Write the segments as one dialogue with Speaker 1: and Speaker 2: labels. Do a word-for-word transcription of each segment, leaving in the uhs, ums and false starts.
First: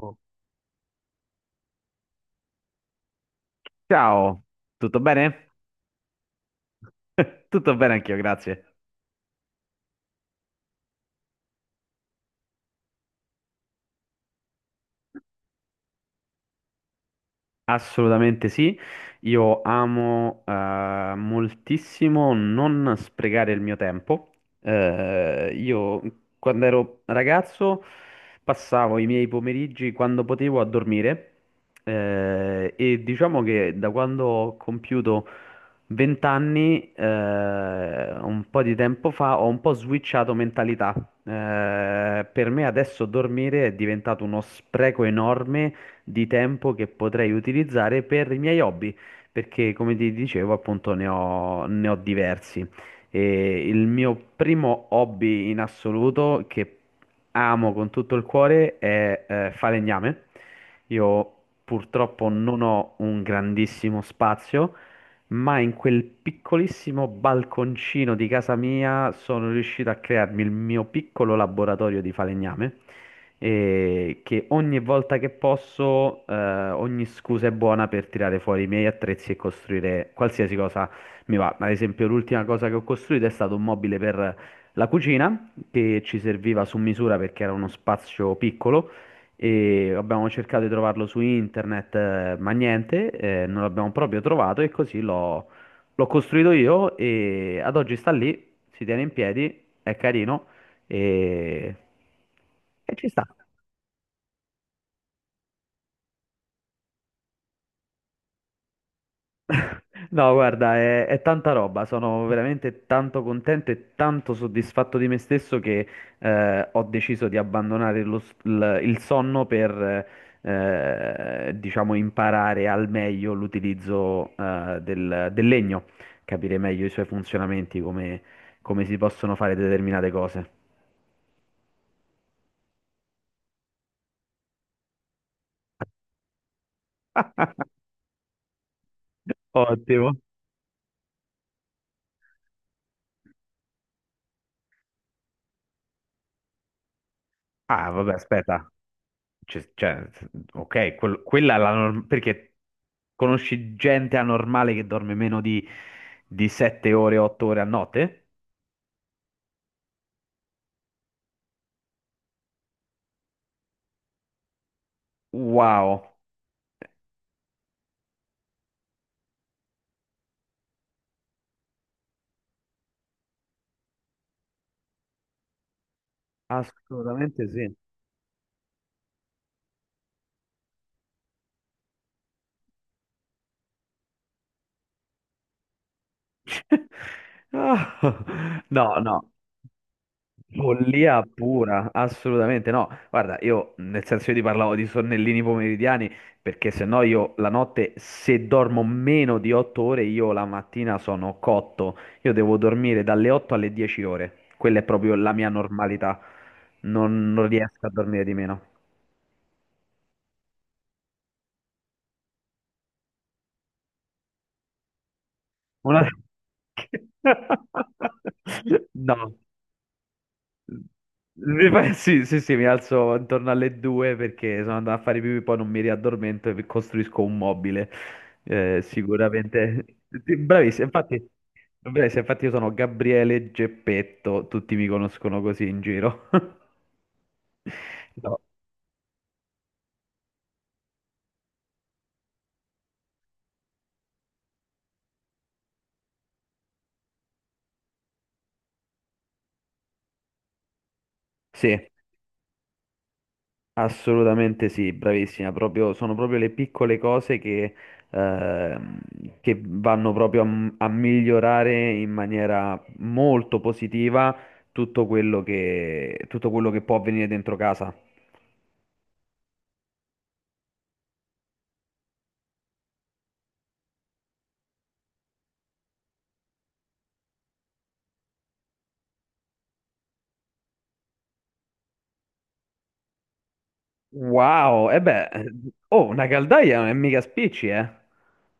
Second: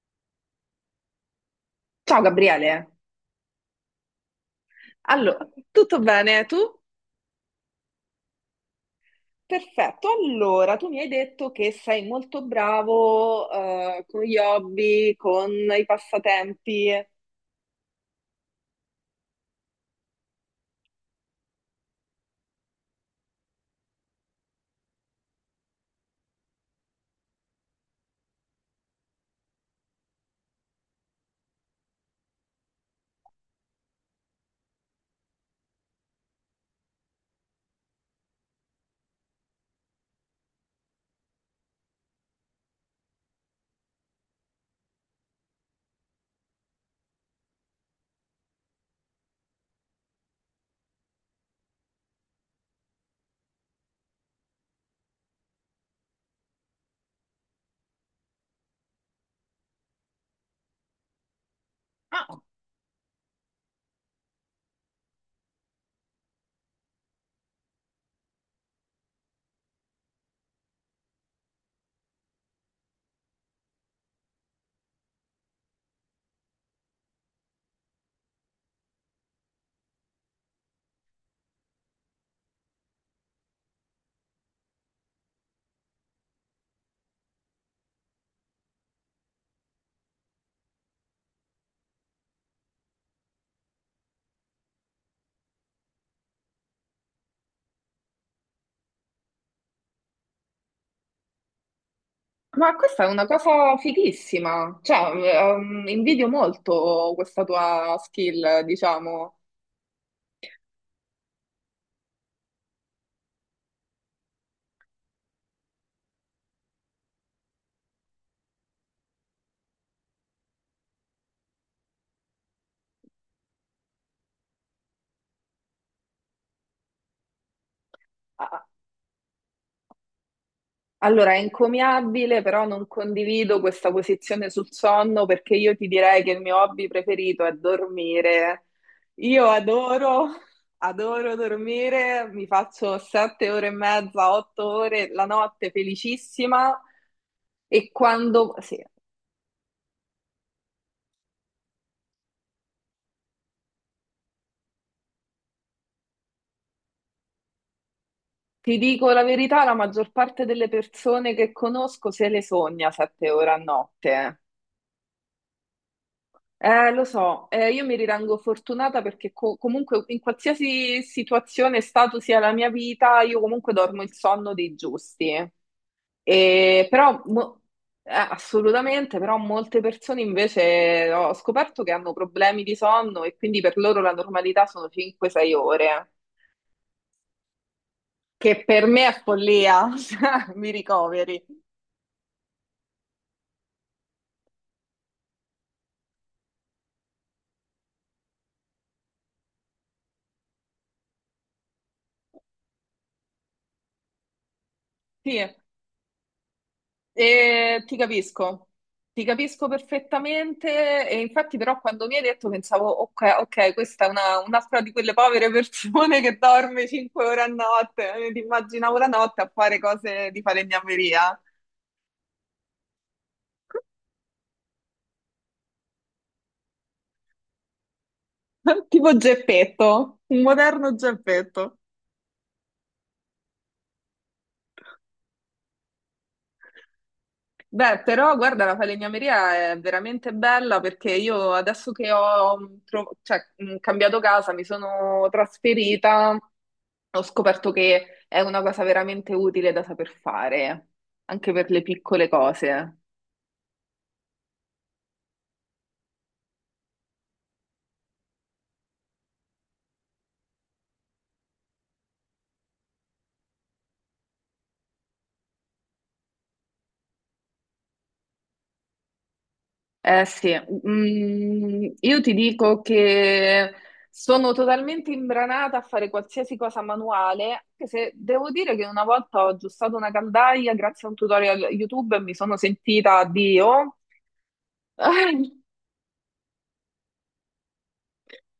Speaker 1: Oh.
Speaker 2: Ciao Gabriele,
Speaker 1: Ciao, tutto
Speaker 2: allora,
Speaker 1: bene?
Speaker 2: tutto bene? Tu?
Speaker 1: Tutto bene anch'io, grazie.
Speaker 2: Perfetto, allora tu mi hai detto che sei molto bravo eh, con gli hobby, con i passatempi.
Speaker 1: Assolutamente sì, io amo eh, moltissimo non sprecare il mio tempo. Eh, io quando ero ragazzo passavo i miei pomeriggi quando potevo a dormire eh, e diciamo che da quando ho compiuto venti anni, eh, un po' di tempo fa, ho un po' switchato mentalità. Eh, per me adesso dormire è diventato uno spreco enorme di tempo che potrei utilizzare per i miei hobby, perché come ti dicevo, appunto, ne ho, ne ho diversi. E il mio primo hobby in assoluto che amo con tutto il cuore è eh, falegname. Io
Speaker 2: Ah,
Speaker 1: purtroppo non ho un grandissimo spazio, ma in quel piccolissimo balconcino di casa mia sono riuscito a crearmi il mio piccolo laboratorio di falegname e che ogni volta che posso, eh, ogni scusa è buona per tirare fuori i miei attrezzi e costruire qualsiasi cosa mi va. Ad esempio, l'ultima cosa che ho costruito è stato un mobile per la cucina che ci serviva su misura perché era uno spazio piccolo. E abbiamo cercato di trovarlo su internet, eh, ma niente, eh, non l'abbiamo proprio trovato e così l'ho l'ho costruito io e ad oggi sta lì, si tiene in piedi, è carino e,
Speaker 2: ma
Speaker 1: e
Speaker 2: questa è
Speaker 1: ci
Speaker 2: una
Speaker 1: sta.
Speaker 2: cosa fighissima, cioè ehm, invidio molto questa tua skill, diciamo.
Speaker 1: No, guarda, è, è tanta roba, sono veramente tanto contento e tanto soddisfatto di me stesso che eh, ho deciso di abbandonare lo s- il, il sonno per, eh, diciamo, imparare al meglio l'utilizzo eh, del, del legno, capire meglio i suoi funzionamenti, come,
Speaker 2: Ah.
Speaker 1: come si possono fare determinate cose.
Speaker 2: Allora, è encomiabile, però non condivido questa posizione sul sonno perché io ti direi che il mio hobby preferito è dormire. Io
Speaker 1: Ottimo.
Speaker 2: adoro, adoro dormire, mi faccio sette ore e mezza, otto ore la notte felicissima
Speaker 1: Ah,
Speaker 2: e
Speaker 1: vabbè,
Speaker 2: quando,
Speaker 1: aspetta.
Speaker 2: sì,
Speaker 1: Cioè, cioè, ok, quel- quella è la norma, perché conosci gente anormale che dorme meno di, di sette ore, otto ore a notte?
Speaker 2: ti dico la verità, la maggior parte delle persone che conosco se le sogna sette ore a notte.
Speaker 1: Wow,
Speaker 2: Eh, lo so, eh, io mi ritengo fortunata perché co- comunque in qualsiasi situazione, e stato sia la mia vita, io comunque dormo il sonno dei giusti. E però,
Speaker 1: assolutamente
Speaker 2: mo-
Speaker 1: sì.
Speaker 2: Eh, assolutamente, però molte persone invece ho scoperto che hanno problemi di sonno e quindi per loro la normalità sono cinque sei ore,
Speaker 1: Ah,
Speaker 2: che per
Speaker 1: no,
Speaker 2: me è
Speaker 1: no.
Speaker 2: follia. Cioè, mi
Speaker 1: Follia
Speaker 2: ricoveri.
Speaker 1: pura, assolutamente no. Guarda, io nel senso io ti parlavo di sonnellini pomeridiani perché se no io la notte se dormo meno di otto ore io la mattina sono cotto. Io devo dormire dalle otto alle dieci ore. Quella è proprio la
Speaker 2: Sì,
Speaker 1: mia normalità. Non, non
Speaker 2: e
Speaker 1: riesco a
Speaker 2: ti
Speaker 1: dormire di meno.
Speaker 2: capisco, ti capisco perfettamente e infatti però quando mi hai detto pensavo, ok, ok, questa è una, un'altra di quelle povere
Speaker 1: Una-
Speaker 2: persone che dorme cinque ore a notte, eh, ti immaginavo la
Speaker 1: No,
Speaker 2: notte a fare cose di falegnameria.
Speaker 1: mi fa- Sì, sì, sì, mi alzo intorno alle due perché sono andato a fare pipì, poi non mi riaddormento e costruisco un mobile. Eh,
Speaker 2: Tipo
Speaker 1: sicuramente.
Speaker 2: Geppetto,
Speaker 1: Sì,
Speaker 2: un
Speaker 1: bravissimo,
Speaker 2: moderno
Speaker 1: infatti,
Speaker 2: Geppetto.
Speaker 1: bravissimo, infatti io sono Gabriele Geppetto, tutti mi conoscono così in giro.
Speaker 2: Beh, però
Speaker 1: No,
Speaker 2: guarda, la falegnameria è veramente bella perché io adesso che ho mm, tro- cioè, mh, cambiato casa, mi sono trasferita, ho scoperto che è una cosa veramente utile da saper fare, anche per
Speaker 1: sì.
Speaker 2: le piccole cose.
Speaker 1: Assolutamente sì, bravissima, proprio, sono proprio le piccole cose che, ehm, che vanno proprio a, m- a migliorare in maniera molto positiva tutto quello che, tutto quello che può avvenire dentro casa.
Speaker 2: Eh sì, mm, io ti dico che sono totalmente imbranata a fare qualsiasi cosa manuale, anche se devo dire che una volta ho aggiustato una caldaia grazie a un tutorial YouTube e mi sono sentita Dio.
Speaker 1: Wow, e beh, oh, una caldaia non è mica spicci, eh?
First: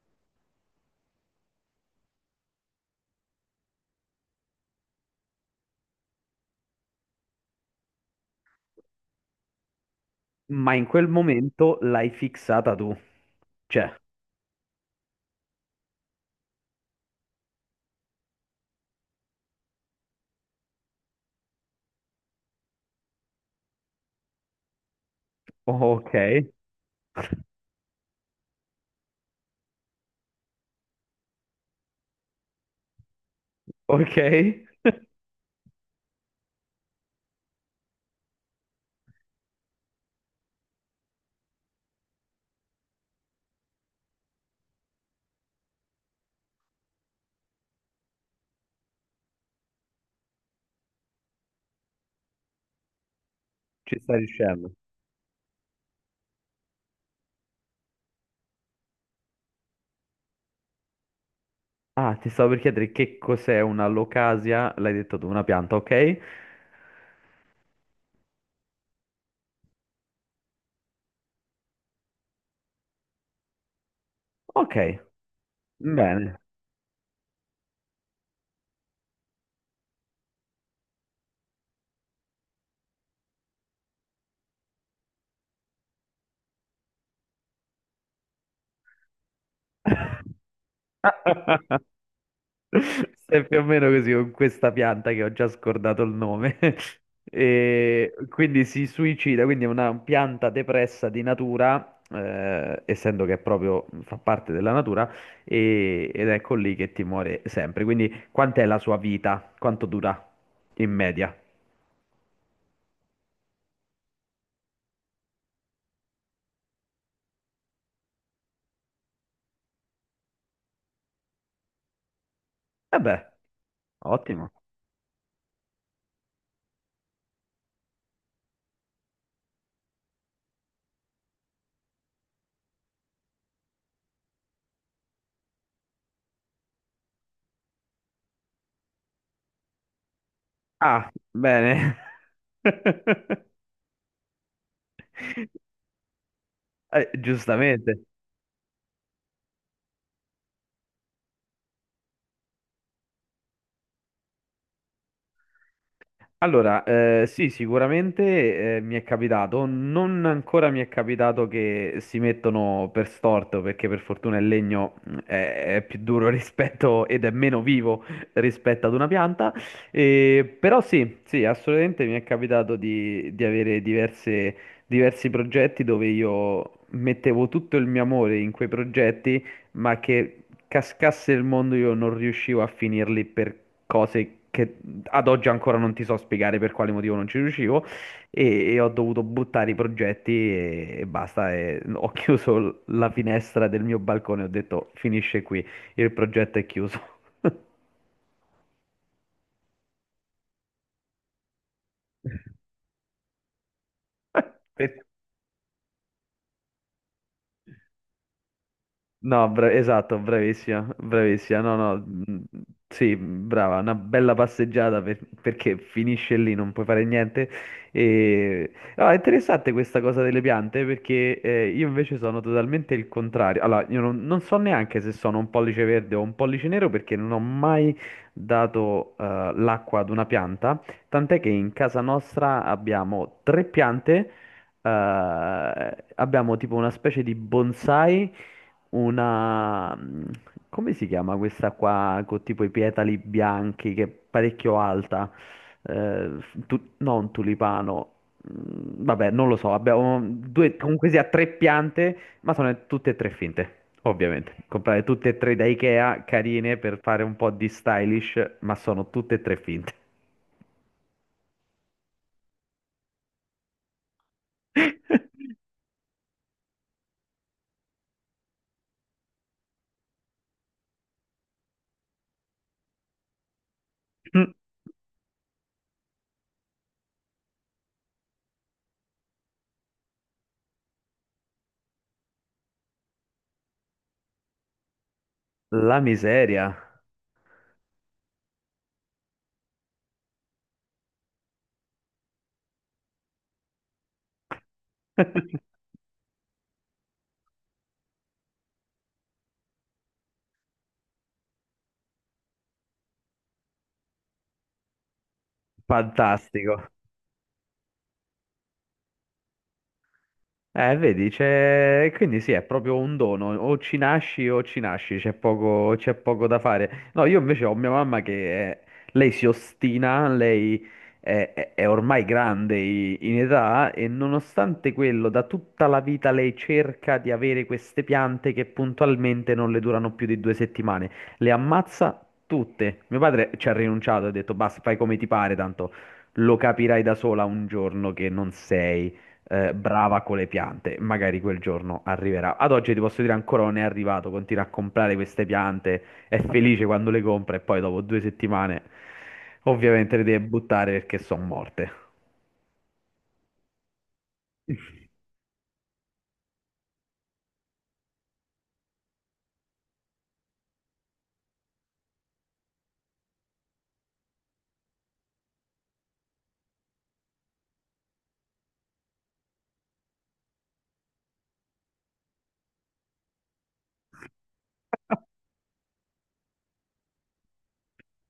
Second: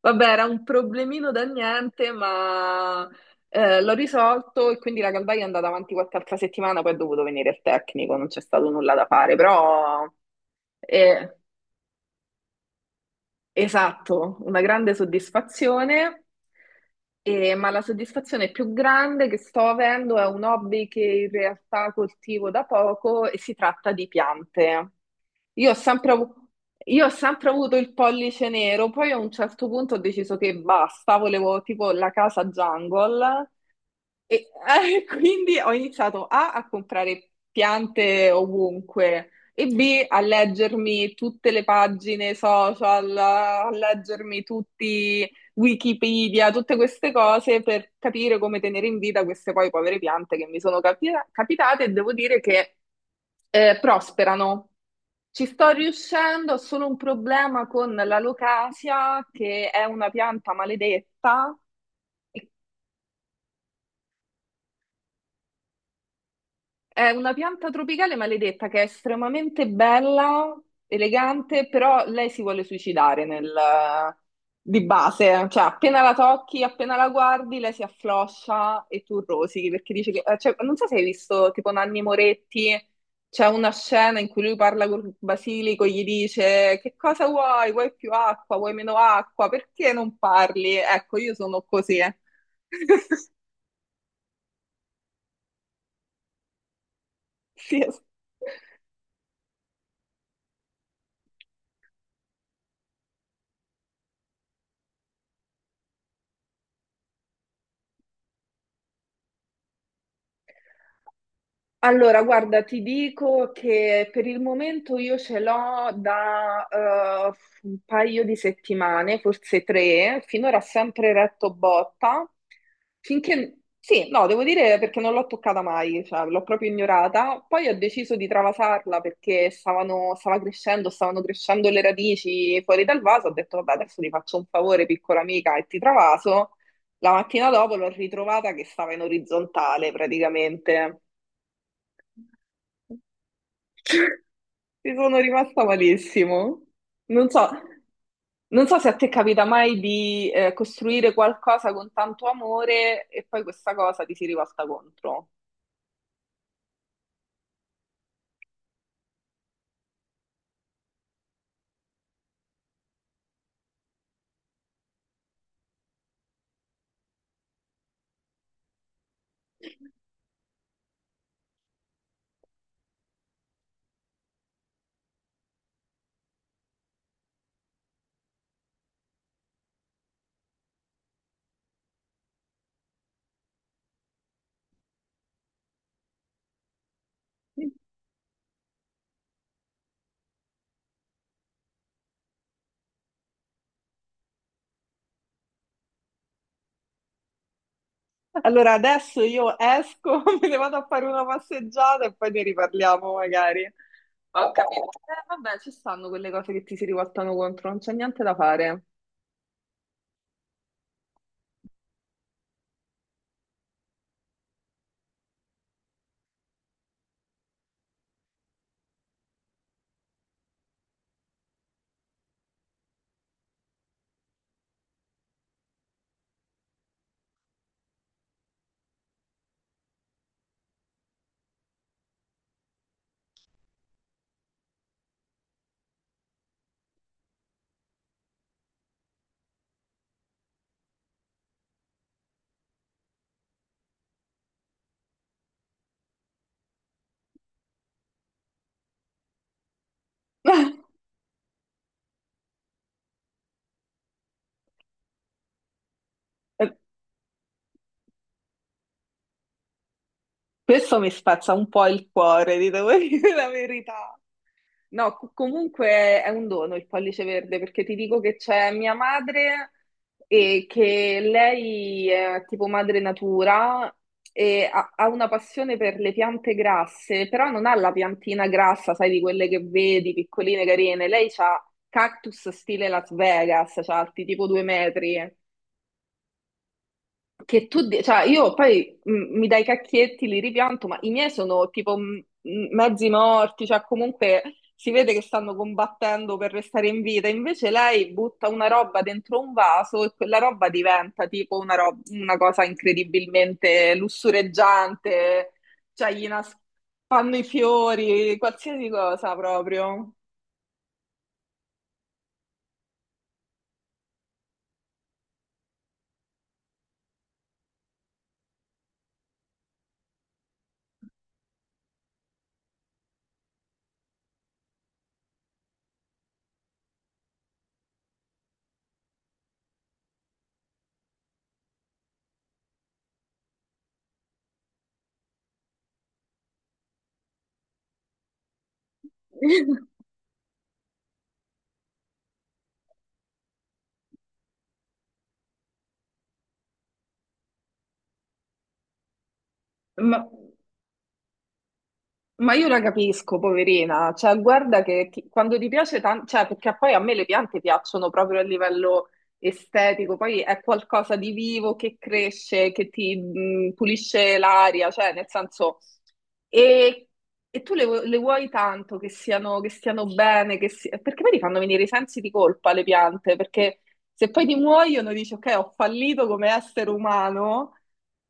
Speaker 2: Vabbè, era un problemino da niente, ma eh, l'ho risolto e quindi la caldaia è andata avanti qualche altra settimana, poi è dovuto venire il tecnico, non c'è stato nulla da fare, però.
Speaker 1: Ma in quel
Speaker 2: eh,
Speaker 1: momento l'hai fissata tu. Cioè,
Speaker 2: Esatto, una grande soddisfazione. E- ma la soddisfazione più grande che sto avendo è un hobby che in realtà coltivo da poco e si tratta di piante. Io ho sempre,
Speaker 1: ok,
Speaker 2: avu- io ho sempre avuto il pollice nero, poi a un certo punto ho deciso che basta, volevo tipo la casa jungle
Speaker 1: ok,
Speaker 2: e eh, quindi ho iniziato A a comprare piante ovunque e B a leggermi tutte le pagine social, a leggermi tutti Wikipedia, tutte queste cose per capire come tenere in vita queste poi povere piante che mi sono capi- capitate e devo dire che eh,
Speaker 1: ci stai
Speaker 2: prosperano.
Speaker 1: riuscendo.
Speaker 2: Ci sto riuscendo, ho solo un problema con la locasia, che è una pianta maledetta.
Speaker 1: Ah, ti stavo per chiedere che cos'è una locasia, l'hai detto tu, una pianta, ok?
Speaker 2: È una pianta tropicale maledetta che è estremamente bella, elegante, però lei si vuole suicidare nel-
Speaker 1: Ok,
Speaker 2: di base, cioè appena la
Speaker 1: bene.
Speaker 2: tocchi, appena la guardi, lei si affloscia e tu rosichi perché dice che, eh, cioè, non so se hai visto tipo Nanni Moretti, c'è una scena in cui lui parla con Basilico, gli dice che cosa vuoi? Vuoi più acqua? Vuoi meno acqua? Perché non parli? Ecco, io sono così.
Speaker 1: È più o meno così con questa pianta che ho già scordato il nome.
Speaker 2: Sì, es-
Speaker 1: E quindi si suicida, quindi è una pianta depressa di natura, eh, essendo che è proprio fa parte della natura, e- ed ecco lì che ti muore sempre. Quindi quant'è la sua vita? Quanto dura in media?
Speaker 2: Allora, guarda, ti dico che per il momento io ce l'ho da eh, un paio di settimane, forse tre, finora sempre retto botta,
Speaker 1: Vabbè,
Speaker 2: finché, sì, no, devo
Speaker 1: ottimo.
Speaker 2: dire perché non l'ho toccata mai, cioè l'ho proprio ignorata, poi ho deciso di travasarla perché stavano, stava crescendo, stavano crescendo le radici fuori dal vaso, ho detto vabbè adesso ti faccio un favore piccola amica e ti travaso, la mattina dopo l'ho ritrovata che stava in orizzontale praticamente.
Speaker 1: Ah, bene.
Speaker 2: Ci sono rimasta malissimo.
Speaker 1: Eh,
Speaker 2: Non so,
Speaker 1: giustamente.
Speaker 2: non so se a te capita mai di eh, costruire qualcosa con tanto amore e poi questa cosa ti si rivolta contro.
Speaker 1: Allora, eh, sì, sicuramente eh, mi è capitato, non ancora mi è capitato che si mettono per storto, perché per fortuna il legno mh, è, è più duro rispetto ed è meno vivo rispetto ad una pianta. Eh, però sì, sì, assolutamente mi è capitato di, di avere diverse- diversi progetti dove io mettevo tutto il mio amore in quei progetti, ma che cascasse il mondo io non riuscivo a finirli per cose che ad oggi ancora non ti so spiegare per quale motivo non ci riuscivo e, e ho dovuto buttare i progetti e, e basta. E ho chiuso l- la finestra del mio balcone, ho detto finisce qui, il progetto è chiuso.
Speaker 2: Allora adesso io esco, me ne vado a fare una passeggiata e poi ne riparliamo magari. Ho capito.
Speaker 1: Per
Speaker 2: Eh, vabbè, ci stanno quelle cose che ti si rivoltano contro, non c'è niente da fare.
Speaker 1: no, bra- esatto, bravissima, bravissima. No, no, mm, sì, brava, una bella passeggiata per- perché finisce lì, non puoi fare niente. E... no, è interessante questa cosa delle piante perché eh, io invece sono totalmente il contrario. Allora, io non, non so neanche se sono un pollice verde o un pollice nero perché non ho mai dato eh, l'acqua ad una pianta, tant'è che in casa nostra abbiamo tre piante. Eh, abbiamo tipo una specie di bonsai una... mh, come si chiama questa qua con tipo i petali bianchi che è parecchio alta? Eh, tu- no, un tulipano. Mm, Vabbè, non lo so, abbiamo due, comunque sia tre piante, ma sono tutte e tre finte, ovviamente. Comprare tutte e tre da Ikea, carine per fare un po' di stylish, ma sono tutte e tre finte.
Speaker 2: Questo mi spezza un po' il cuore, ti devo dire la verità. No, co- comunque è un dono il pollice verde perché ti dico che c'è mia madre e che lei è tipo madre natura e ha, ha una passione per le piante grasse, però non ha la piantina grassa, sai, di quelle che vedi, piccoline, carine. Lei ha cactus stile Las Vegas, cioè alti tipo due metri
Speaker 1: La miseria.
Speaker 2: che tu, di- cioè io poi mh, mi dai i cacchietti, li ripianto, ma i miei sono tipo mh, mh, mezzi morti, cioè comunque si vede che stanno combattendo per restare in vita. Invece lei butta una roba dentro un vaso e quella roba diventa tipo una, rob- una cosa incredibilmente lussureggiante, cioè gli nas-
Speaker 1: Fantastico.
Speaker 2: fanno i fiori, qualsiasi cosa proprio.
Speaker 1: Eh, vedi, c'è... quindi sì, è proprio un dono, o ci nasci o ci nasci, c'è poco, c'è poco da fare. No, io invece ho mia mamma che eh, lei si ostina, lei è, è- è ormai grande i- in età e nonostante quello, da tutta la vita lei cerca di avere queste piante che puntualmente non le durano più di due settimane, le ammazza tutte. Mio padre ci ha rinunciato, ha detto basta, fai come ti pare, tanto lo capirai da sola un giorno che non sei eh, brava con le piante, magari quel giorno arriverà. Ad oggi ti posso dire ancora non è arrivato, continua a comprare queste piante, è felice quando le compra e poi dopo due settimane ovviamente
Speaker 2: Ma
Speaker 1: le deve buttare perché sono morte.
Speaker 2: Ma io la capisco, poverina, cioè guarda che ti- quando ti piace tanto, cioè perché poi a me le piante piacciono proprio a livello estetico, poi è qualcosa di vivo che cresce, che ti mh, pulisce l'aria, cioè nel senso, e, e tu le, vu- le vuoi tanto che siano, che stiano bene, che si- perché poi ti fanno venire i sensi di colpa le piante, perché se poi ti muoiono dici ok, ho fallito come essere umano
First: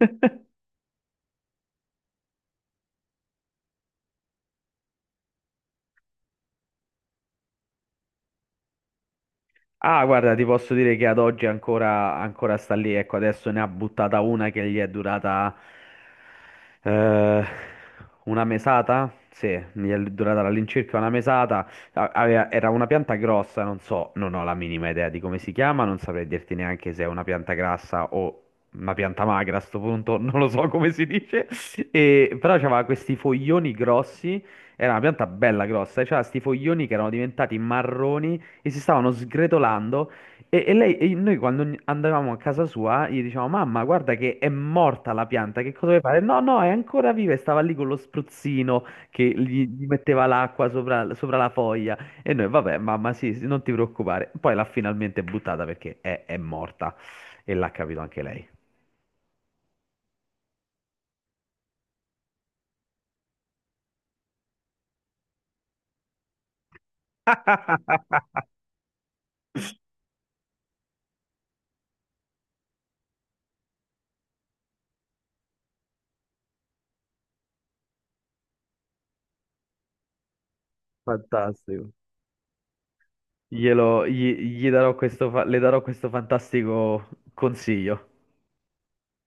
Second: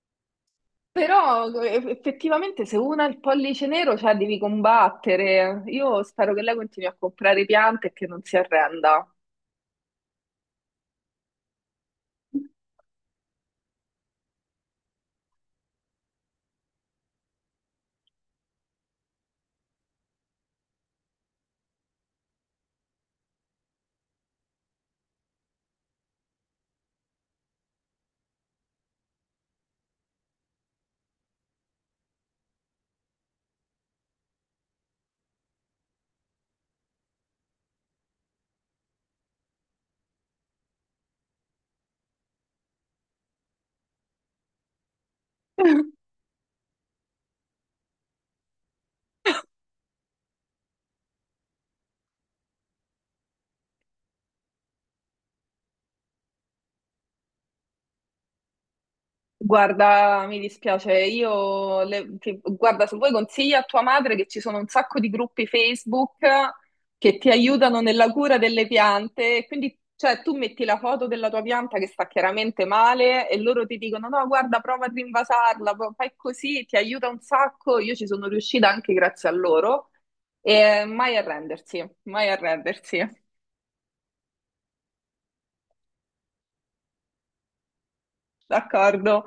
Speaker 2: però eh, effettivamente se una ha il pollice nero, cioè devi combattere. Io spero che lei continui a comprare piante e che non si arrenda.
Speaker 1: Ah, guarda, ti posso dire che ad oggi ancora, ancora sta lì. Ecco, adesso ne ha buttata una che gli è durata eh, una mesata. Sì, gli è durata all'incirca una mesata. A- aveva- era una pianta grossa, non so, non ho la minima idea di come si chiama, non saprei dirti neanche se è una pianta grassa o una pianta magra a sto punto, non lo so come si dice. E, però aveva questi foglioni grossi, era una pianta bella grossa, e c'aveva questi foglioni che erano diventati marroni e si stavano sgretolando e, e lei, e noi quando ogni- andavamo a casa sua gli dicevamo mamma guarda che è morta la pianta, che cosa vuoi fare? No no è ancora viva e stava lì con lo spruzzino che gli, gli metteva l'acqua sopra, sopra la foglia e noi vabbè mamma sì, sì, non ti preoccupare poi l'ha finalmente buttata perché è, è morta e l'ha capito anche lei.
Speaker 2: Guarda, mi dispiace, io le- ti- guarda, se vuoi consiglia a tua madre che ci sono un sacco di gruppi Facebook che ti aiutano nella cura delle piante, e quindi cioè tu metti la foto della tua pianta che sta chiaramente male e loro ti dicono no, guarda, prova a rinvasarla, pro- fai così, ti aiuta un sacco, io ci sono riuscita anche grazie a loro e mai arrendersi,
Speaker 1: Fantastico,
Speaker 2: mai arrendersi.
Speaker 1: glielo gli, gli darò questo fa- le darò questo fantastico consiglio.
Speaker 2: D'accordo.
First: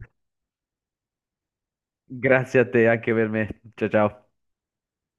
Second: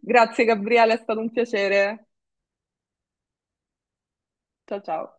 Speaker 2: Grazie Gabriele, è stato un piacere.
Speaker 1: Grazie a te, anche per me, ciao ciao.
Speaker 2: Ciao ciao.